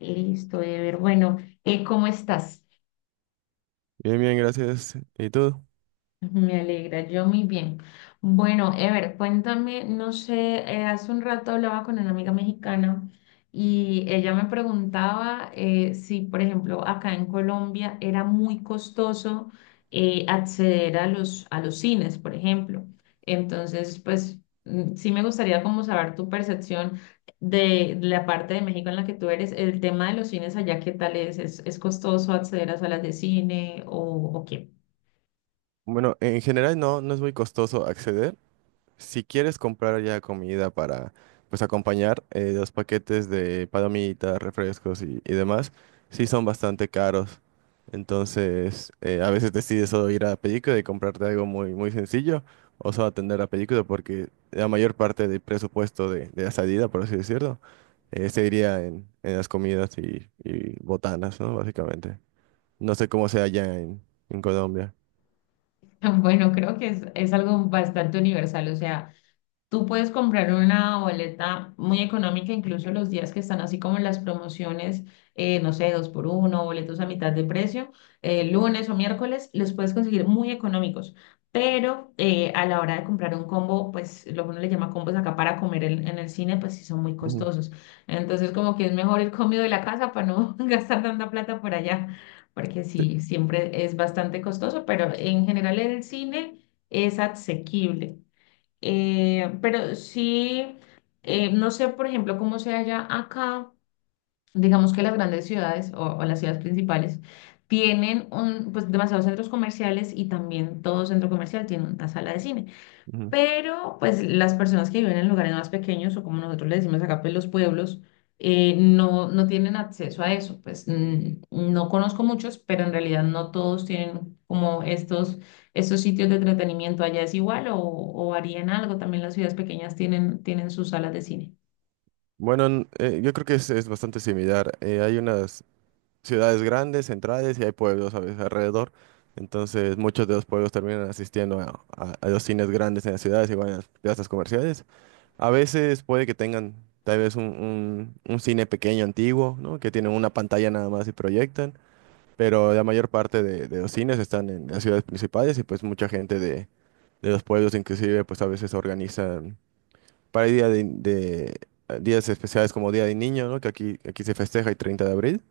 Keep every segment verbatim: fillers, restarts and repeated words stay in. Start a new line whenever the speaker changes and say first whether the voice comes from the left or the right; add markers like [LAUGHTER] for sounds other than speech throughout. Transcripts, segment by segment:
left: Listo, Ever. Bueno, eh, ¿cómo estás?
right: Bien, bien, gracias. ¿Y tú?
left: Me alegra, yo muy bien. Bueno, Ever, cuéntame, no sé, eh, hace un rato hablaba con una amiga mexicana y ella me preguntaba eh, si, por ejemplo, acá en Colombia era muy costoso eh, acceder a los, a los cines, por ejemplo. Entonces, pues mm, sí me gustaría como saber tu percepción de la parte de México en la que tú eres, el tema de los cines allá. ¿Qué tal es? ¿Es, es costoso acceder a salas de cine o, o qué?
right: Bueno, en general no, no es muy costoso acceder. Si quieres comprar ya comida para, pues, acompañar eh, los paquetes de palomitas, refrescos y, y demás, sí son bastante caros. Entonces, eh, a veces decides solo ir a la película y comprarte algo muy, muy sencillo o solo atender la película porque la mayor parte del presupuesto de, de la salida, por así decirlo, eh, se iría en, en las comidas y, y botanas, ¿no? Básicamente. No sé cómo sea allá en, en Colombia.
left: [LAUGHS] Bueno, creo que es, es algo bastante universal, o sea, tú puedes comprar una boleta muy económica, incluso los días que están así como las promociones, eh, no sé, dos por uno, boletos a mitad de precio, eh, lunes o miércoles, los puedes conseguir muy económicos. Pero eh, a la hora de comprar un combo, pues lo que uno le llama combos acá para comer en, en el cine, pues sí son muy
right: Ujú,
left: costosos. Entonces como que es mejor el comido de la casa para no [LAUGHS] gastar tanta plata por allá, porque
right: sí,
left: sí, siempre es bastante costoso, pero en general el cine es asequible. Eh, pero sí, eh, no sé, por ejemplo, cómo sea allá acá, digamos que las grandes ciudades o, o las ciudades principales tienen un, pues, demasiados centros comerciales y también todo centro comercial tiene una sala de cine.
right: ujú.
left: Pero pues las personas que viven en lugares más pequeños o como nosotros le decimos acá, pues los pueblos, eh, no, no tienen acceso a eso. Pues mm, no conozco muchos, pero en realidad no todos tienen como estos, estos sitios de entretenimiento. Allá es igual o, o varía en algo. También las ciudades pequeñas tienen, tienen sus salas de cine.
right: Bueno, n- eh, yo creo que es, es bastante similar. Eh, hay unas ciudades grandes, centrales, y hay pueblos a veces alrededor. Entonces, muchos de los pueblos terminan asistiendo a, a- a los cines grandes en las ciudades y van a las plazas comerciales. A veces puede que tengan tal vez un, un- un cine pequeño, antiguo, ¿no? Que tienen una pantalla nada más y proyectan. Pero la mayor parte de, de los cines están en las ciudades principales y pues mucha gente de, de los pueblos inclusive pues a veces organizan para el día de, de- días especiales como Día del Niño, ¿no? Que aquí, aquí se festeja el treinta de abril.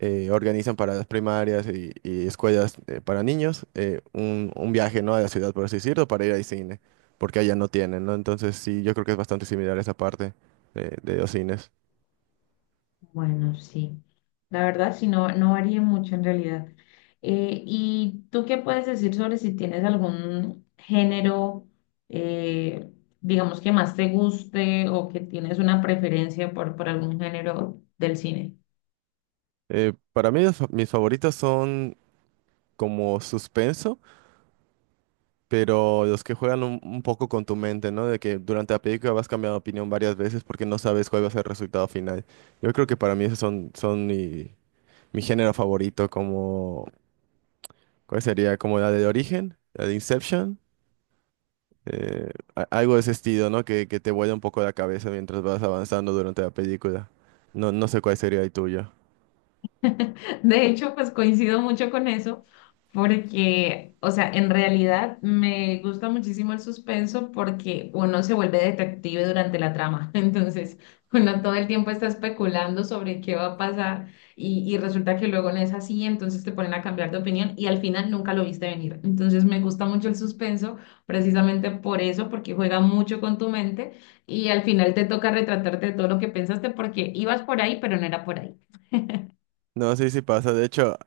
right: eh, Organizan para las primarias y, y escuelas eh, para niños eh, un, un viaje, ¿no? A la ciudad, por así decirlo, para ir al cine, porque allá no tienen, ¿no? Entonces sí, yo creo que es bastante similar esa parte de, de los cines.
left: Bueno, sí. La verdad, sí, no, no varía mucho en realidad. Eh, ¿y tú qué puedes decir sobre si tienes algún género, eh, digamos, que más te guste o que tienes una preferencia por, por algún género del cine?
right: Eh, para mí los fa- mis favoritos son como suspenso. Pero los que juegan un, un poco con tu mente, ¿no? De que durante la película vas cambiando de opinión varias veces porque no sabes cuál va a ser el resultado final. Yo creo que para mí esos son, son mi, mi, género favorito, como, ¿cuál sería? Como la de Origen, la de Inception, eh, a- algo de ese estilo, ¿no? Que, que te vuela un poco la cabeza mientras vas avanzando durante la película. No, no sé cuál sería el tuyo.
left: [LAUGHS] De hecho, pues coincido mucho con eso, porque, o sea, en realidad me gusta muchísimo el suspenso porque uno se vuelve detective durante la trama. [LAUGHS] Entonces, uno todo el tiempo está especulando sobre qué va a pasar y, y resulta que luego no es así, entonces te ponen a cambiar de opinión y al final nunca lo viste venir. Entonces, me gusta mucho el suspenso precisamente por eso, porque juega mucho con tu mente y al final te toca retratarte de todo lo que pensaste porque ibas por ahí, pero no era por ahí.
right: No, sí, sí pasa. De hecho,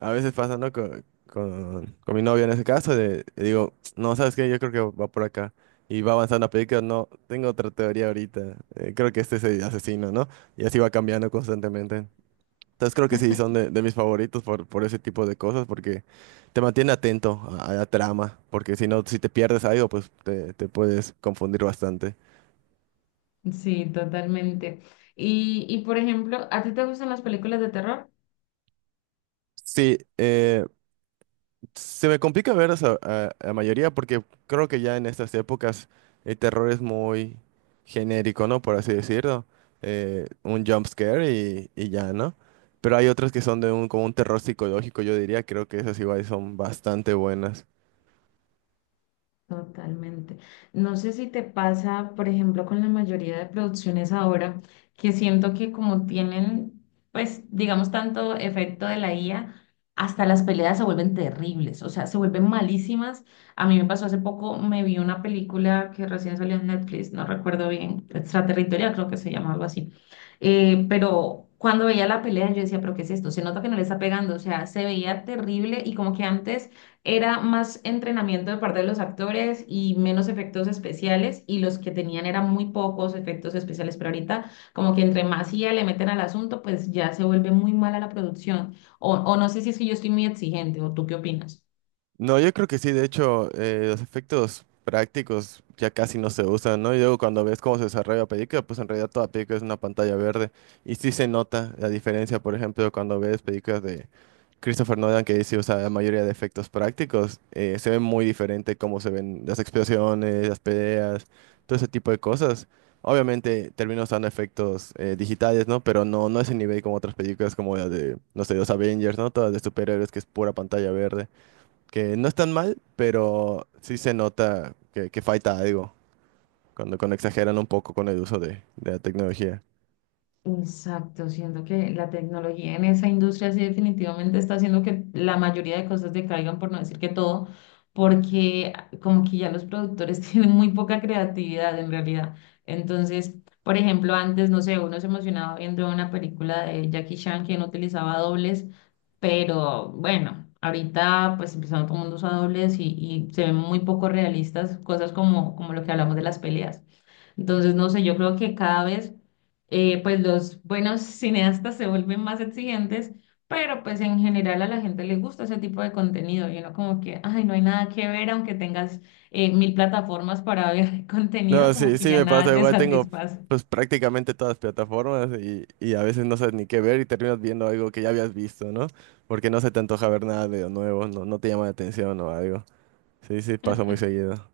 right: a veces pasa, ¿no? Con, con, con mi novia en ese caso, de, le digo, no, ¿sabes qué? Yo creo que va por acá. Y va avanzando la película, no, tengo otra teoría ahorita. Eh, creo que este es el asesino, ¿no? Y así va cambiando constantemente. Entonces creo que sí, son de, de mis favoritos por, por ese tipo de cosas, porque te mantiene atento a, a la trama, porque si no, si te pierdes algo, pues te, te puedes confundir bastante.
left: Sí, totalmente. Y, y por ejemplo, ¿a ti te gustan las películas de terror?
right: Sí, eh, se me complica ver a, esa- a- a la mayoría porque creo que ya en estas épocas el terror es muy genérico, ¿no? Por así decirlo. Eh, un jump scare y, y ya, ¿no? Pero hay otras que son de un, como un terror psicológico, yo diría. Creo que esas igual son bastante buenas.
left: Totalmente. No sé si te pasa, por ejemplo, con la mayoría de producciones ahora, que siento que como tienen, pues, digamos, tanto efecto de la I A, hasta las peleas se vuelven terribles, o sea, se vuelven malísimas. A mí me pasó hace poco, me vi una película que recién salió en Netflix, no recuerdo bien, Extraterritorial creo que se llama algo así. Eh, pero cuando veía la pelea, yo decía, pero ¿qué es esto? Se nota que no le está pegando, o sea, se veía terrible y como que antes era más entrenamiento de parte de los actores y menos efectos especiales y los que tenían eran muy pocos efectos especiales, pero ahorita como que entre más I A le meten al asunto, pues ya se vuelve muy mala la producción. O, o no sé si es que yo estoy muy exigente o tú qué opinas.
right: No, yo creo que sí, de hecho, eh, los efectos prácticos ya casi no se usan, ¿no? Y luego cuando ves cómo se desarrolla la película, pues en realidad toda película es una pantalla verde. Y sí se nota la diferencia, por ejemplo, cuando ves películas de Christopher Nolan, que sí usa la mayoría de efectos prácticos, eh, se ve muy diferente cómo se ven las explosiones, las peleas, todo ese tipo de cosas. Obviamente termina usando efectos eh, digitales, ¿no? Pero no, no es el nivel como otras películas como la de, no sé, los Avengers, ¿no? Todas de superhéroes que es pura pantalla verde, que no están mal, pero sí se nota que, que, falta algo cuando, cuando exageran un poco con el uso de, de la tecnología.
left: Exacto, siento que la tecnología en esa industria sí definitivamente está haciendo que la mayoría de cosas decaigan, por no decir que todo, porque como que ya los productores [LAUGHS] tienen muy poca creatividad en realidad. Entonces, por ejemplo, antes, no sé, uno se emocionaba viendo una película de Jackie Chan que no utilizaba dobles, pero bueno, ahorita pues empezando todo el mundo usa dobles y, y se ven muy poco realistas cosas como, como lo que hablamos de las peleas. Entonces, no sé, yo creo que cada vez eh, pues los buenos cineastas se vuelven más exigentes, pero pues en general a la gente le gusta ese tipo de contenido y uno como que, ay, no hay nada que ver, aunque tengas eh, mil plataformas para ver [LAUGHS] contenido,
right: No,
left: como
right: sí,
left: que
right: sí
left: ya
right: me
left: nada
right: pasa,
left: te
right: igual tengo
left: satisface.
right: pues prácticamente todas las plataformas y, y a veces no sabes ni qué ver y terminas viendo algo que ya habías visto, ¿no? Porque no se te antoja ver nada de lo nuevo, no, no te llama la atención o algo. Sí, sí, pasa muy seguido.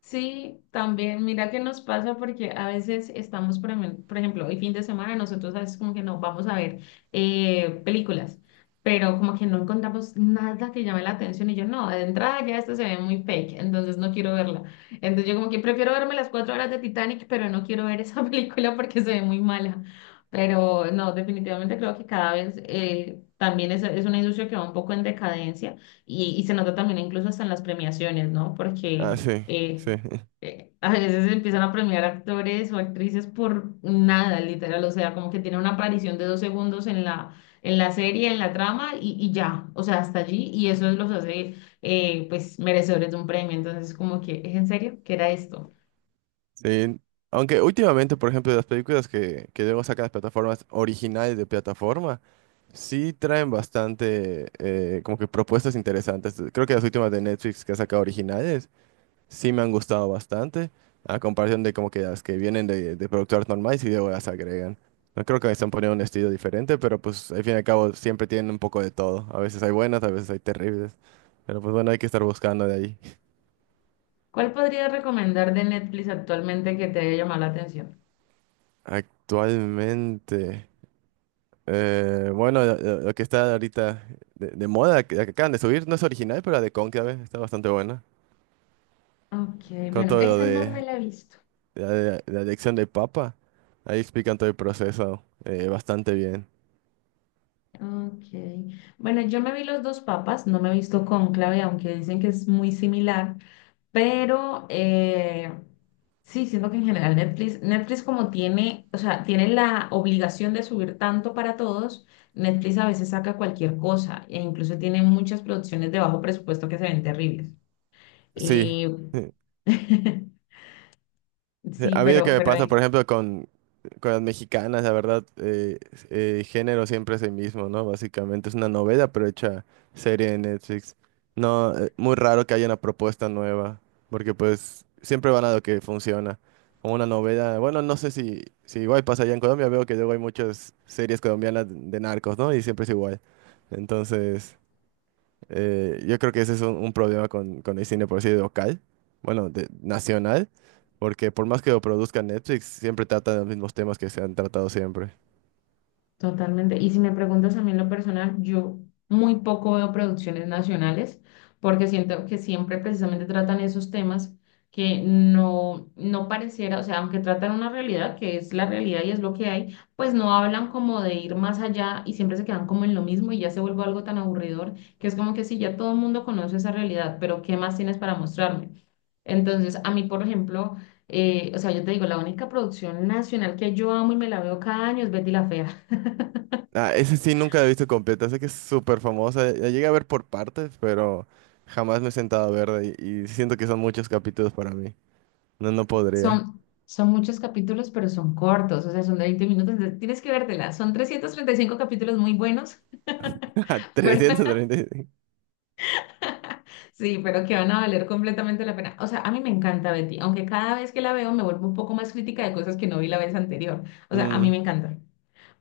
left: Sí, también, mira qué nos pasa porque a veces estamos, por ejem- por ejemplo, el fin de semana nosotros a veces como que nos vamos a ver eh, películas, pero como que no encontramos nada que llame la atención y yo no, de entrada ya esta se ve muy fake, entonces no quiero verla. Entonces yo como que prefiero verme las cuatro horas de Titanic, pero no quiero ver esa [LAUGHS] película porque se ve muy mala. Pero no, definitivamente creo que cada vez eh, también es, es una industria que va un poco en decadencia y, y se nota también incluso hasta en las premiaciones, ¿no?
right: Ah,
left: Porque
right: sí,
left: eh,
right: sí.
left: eh, [LAUGHS] a veces empiezan a premiar actores o actrices por nada, literal, o sea, como que tiene una aparición de dos segundos en la, en la serie, en la trama y, y ya, o sea, hasta allí y eso los hace eh, pues merecedores de un premio, entonces como que, ¿es en serio? ¿Qué era esto?
right: Sí, aunque últimamente, por ejemplo, las películas que, que luego sacan las plataformas originales de plataforma, sí traen bastante, eh, como que propuestas interesantes. Creo que las últimas de Netflix que ha sacado originales, sí me han gustado bastante, a comparación de como que las que vienen de, de productoras normales y luego las agregan. No creo que están poniendo un estilo diferente, pero pues al fin y al cabo siempre tienen un poco de todo. A veces hay buenas, a veces hay terribles. Pero pues bueno, hay que estar buscando de ahí.
left: ¿Cuál podrías recomendar de Netflix actualmente que te haya llamado la atención?
right: Actualmente. Eh, bueno, lo, lo- lo que está ahorita de, de moda, que, la que acaban de subir, no es original, pero la de Cónclave está bastante buena.
left: Ok,
right: Con
left: bueno,
right: todo lo
left: esa no me
right: de
left: la he visto.
right: la, de- la elección del Papa, ahí explican todo el proceso eh, bastante bien.
left: Okay. Bueno, yo me vi Los Dos Papas, no me he visto Cónclave, aunque dicen que es muy similar, pero eh, sí, siento que en general Netflix, Netflix como tiene, o sea, tiene la obligación de subir tanto para todos. Netflix a veces saca cualquier cosa e incluso tiene muchas producciones de bajo presupuesto que se ven terribles.
right: Sí.
left: Y
right: [LAUGHS]
left: [LAUGHS] sí,
right: A mí lo que
left: pero,
right: me
left: pero
right: pasa, por ejemplo, con con las mexicanas, la verdad, eh, eh, género siempre es el mismo, ¿no? Básicamente es una novela, pero hecha serie de Netflix. No, eh, muy raro que haya una propuesta nueva, porque pues siempre van a lo que funciona. O una novela, bueno, no sé si, si, igual pasa allá en Colombia, veo que luego hay muchas series colombianas de narcos, ¿no? Y siempre es igual. Entonces, eh, yo creo que ese es un, un, problema con, con el cine, por así decir, local, bueno, de, nacional, porque por más que lo produzca Netflix, siempre tratan los mismos temas que se han tratado siempre.
left: Totalmente. Y si me preguntas a mí en lo personal, yo muy poco veo producciones nacionales porque siento que siempre precisamente tratan esos temas que no, no pareciera, o sea, aunque tratan una realidad que es la realidad y es lo que hay, pues no hablan como de ir más allá y siempre se quedan como en lo mismo y ya se vuelve algo tan aburridor que es como que sí, ya todo el mundo conoce esa realidad, pero ¿qué más tienes para mostrarme? Entonces, a mí, por ejemplo, eh, o sea, yo te digo, la única producción nacional que yo amo y me la veo cada año es Betty la Fea.
right: Ah, ese sí nunca lo he visto completa, sé que es súper famosa, la llegué a ver por partes, pero jamás me he sentado a verla y, y siento que son muchos capítulos para mí. No, no podría.
left: Son, son muchos capítulos, pero son cortos, o sea, son de veinte minutos, entonces tienes que vértela. Son trescientos treinta y cinco capítulos muy buenos,
right: [LAUGHS]
left: [LAUGHS] pero
right: trescientos treinta y cinco.
left: sí, pero que van a valer completamente la pena. O sea, a mí me encanta Betty, aunque cada vez que la veo me vuelvo un poco más crítica de cosas que no vi la vez anterior. O sea, a mí me encanta,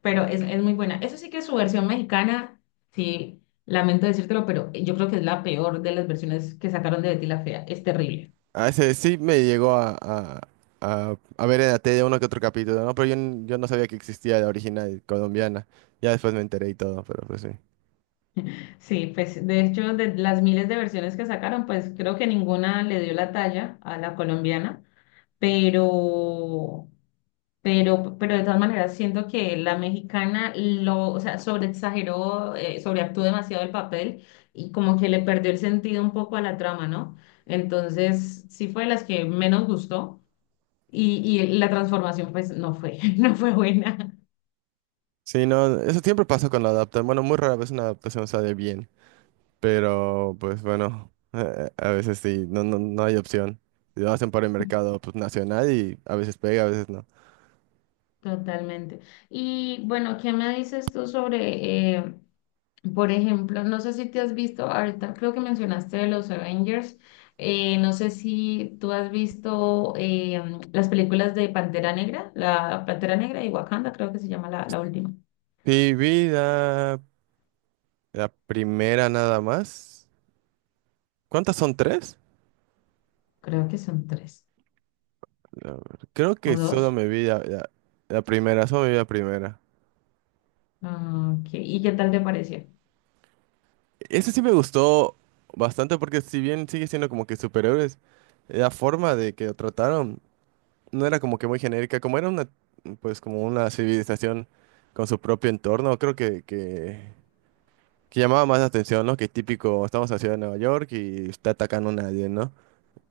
left: pero es, es muy buena. Eso sí que su versión mexicana, sí, lamento decírtelo, pero yo creo que es la peor de las versiones que sacaron de Betty la Fea. Es terrible.
right: Ah, ese sí me llegó a, a, a, a ver en la tele uno que otro capítulo, ¿no? Pero yo, n- yo no sabía que existía la original colombiana. Ya después me enteré y todo, pero pues sí.
left: Sí, pues de hecho, de las miles de versiones que sacaron, pues creo que ninguna le dio la talla a la colombiana, pero, pero, pero de todas maneras siento que la mexicana lo, o sea, sobreexageró, eh, sobreactuó demasiado el papel y como que le perdió el sentido un poco a la trama, ¿no? Entonces, sí fue de las que menos gustó y, y la transformación pues no fue, [LAUGHS] no fue buena.
right: Sí, no, eso siempre pasa cuando adaptan. Bueno, muy rara vez una adaptación sale bien, pero pues bueno, [LAUGHS] eh, a veces sí, no, no, no hay opción. Si lo hacen para el mercado pues, nacional y a veces pega, a veces no.
left: Totalmente. Y bueno, ¿qué me dices tú sobre eh, por ejemplo? No sé si te has visto, ahorita creo que mencionaste de los Avengers, eh, no sé si tú has visto eh, las películas de Pantera Negra, la Pantera Negra y Wakanda, creo que se llama la, la última,
right: Sí, vi la, la primera nada más. ¿Cuántas son? ¿Tres?
left: creo que son tres
right: A ver, creo
left: o
right: que solo
left: dos.
right: me vi la, la- la primera, solo me vi la primera.
left: Ah, ok, ¿y qué tal te pareció?
right: Ese sí me gustó bastante porque si bien sigue siendo como que superhéroes, la forma de que lo trataron no era como que muy genérica, como era una, pues como una civilización con su propio entorno, creo que, que, que llamaba más la atención, ¿no? Que típico, estamos en la ciudad de Nueva York y está atacando a nadie, ¿no?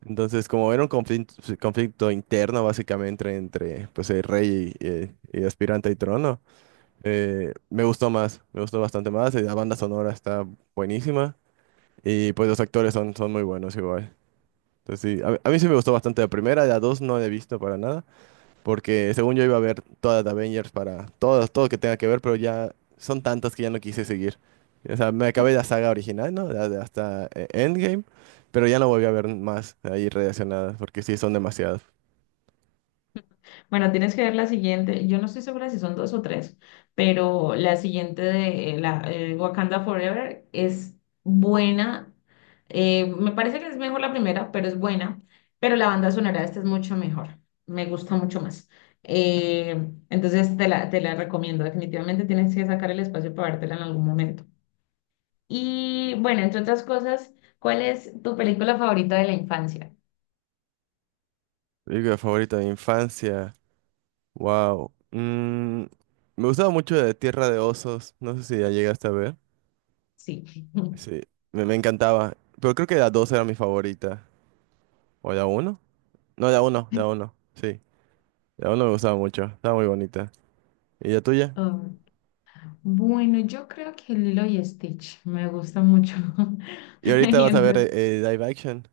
right: Entonces, como era un conflicto, conflicto interno básicamente entre, pues, el rey y, y- y el aspirante al trono. Eh, me gustó más, me gustó bastante más. Y la banda sonora está buenísima y pues los actores son, son muy buenos igual. Entonces sí, a, a, mí sí me gustó bastante la primera, la dos no la he visto para nada, porque según yo iba a ver todas las Avengers para todas, todo que tenga que ver, pero ya son tantas que ya no quise seguir. O sea, me acabé la saga original, ¿no? La de hasta eh, Endgame, pero ya no volví a ver más ahí relacionadas, porque sí son demasiadas.
left: Bueno, tienes que ver la siguiente. Yo no estoy segura si son dos o tres, pero la siguiente de eh, la, eh, Wakanda Forever es buena. Eh, me parece que es mejor la primera, pero es buena. Pero la banda sonora de esta es mucho mejor. Me gusta mucho más. Eh, entonces te la, te la recomiendo. Definitivamente tienes que sacar el espacio para vértela en algún momento. Y bueno, entre otras cosas, ¿cuál es tu película favorita de la infancia?
right: Película favorita de infancia. Wow. Mm, me gustaba mucho de Tierra de Osos. No sé si ya llegaste a ver.
left: Sí. [LAUGHS]
right: Sí, me, me, encantaba. Pero creo que la dos era mi favorita. ¿O la uno? No, la uno, la uno. Sí, la uno me gustaba mucho. Estaba muy bonita. ¿Y la tuya?
left: Oh. Bueno, yo creo que Lilo y Stitch me gusta mucho. [LAUGHS]
right: Y ahorita
left: Y
right: vas a ver eh,
left: entonces,
right: eh, live action.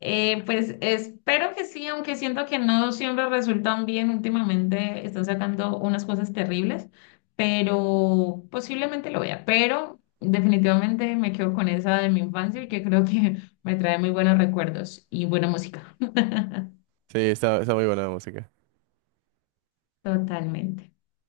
left: eh, pues espero que sí, aunque siento que no siempre resultan bien. Últimamente están sacando unas cosas terribles, pero posiblemente lo vea. Pero definitivamente me quedo con esa de mi infancia y que creo que [LAUGHS] me trae muy buenos recuerdos y buena música. [LAUGHS]
right: Sí, está, está muy buena la música.
left: Totalmente.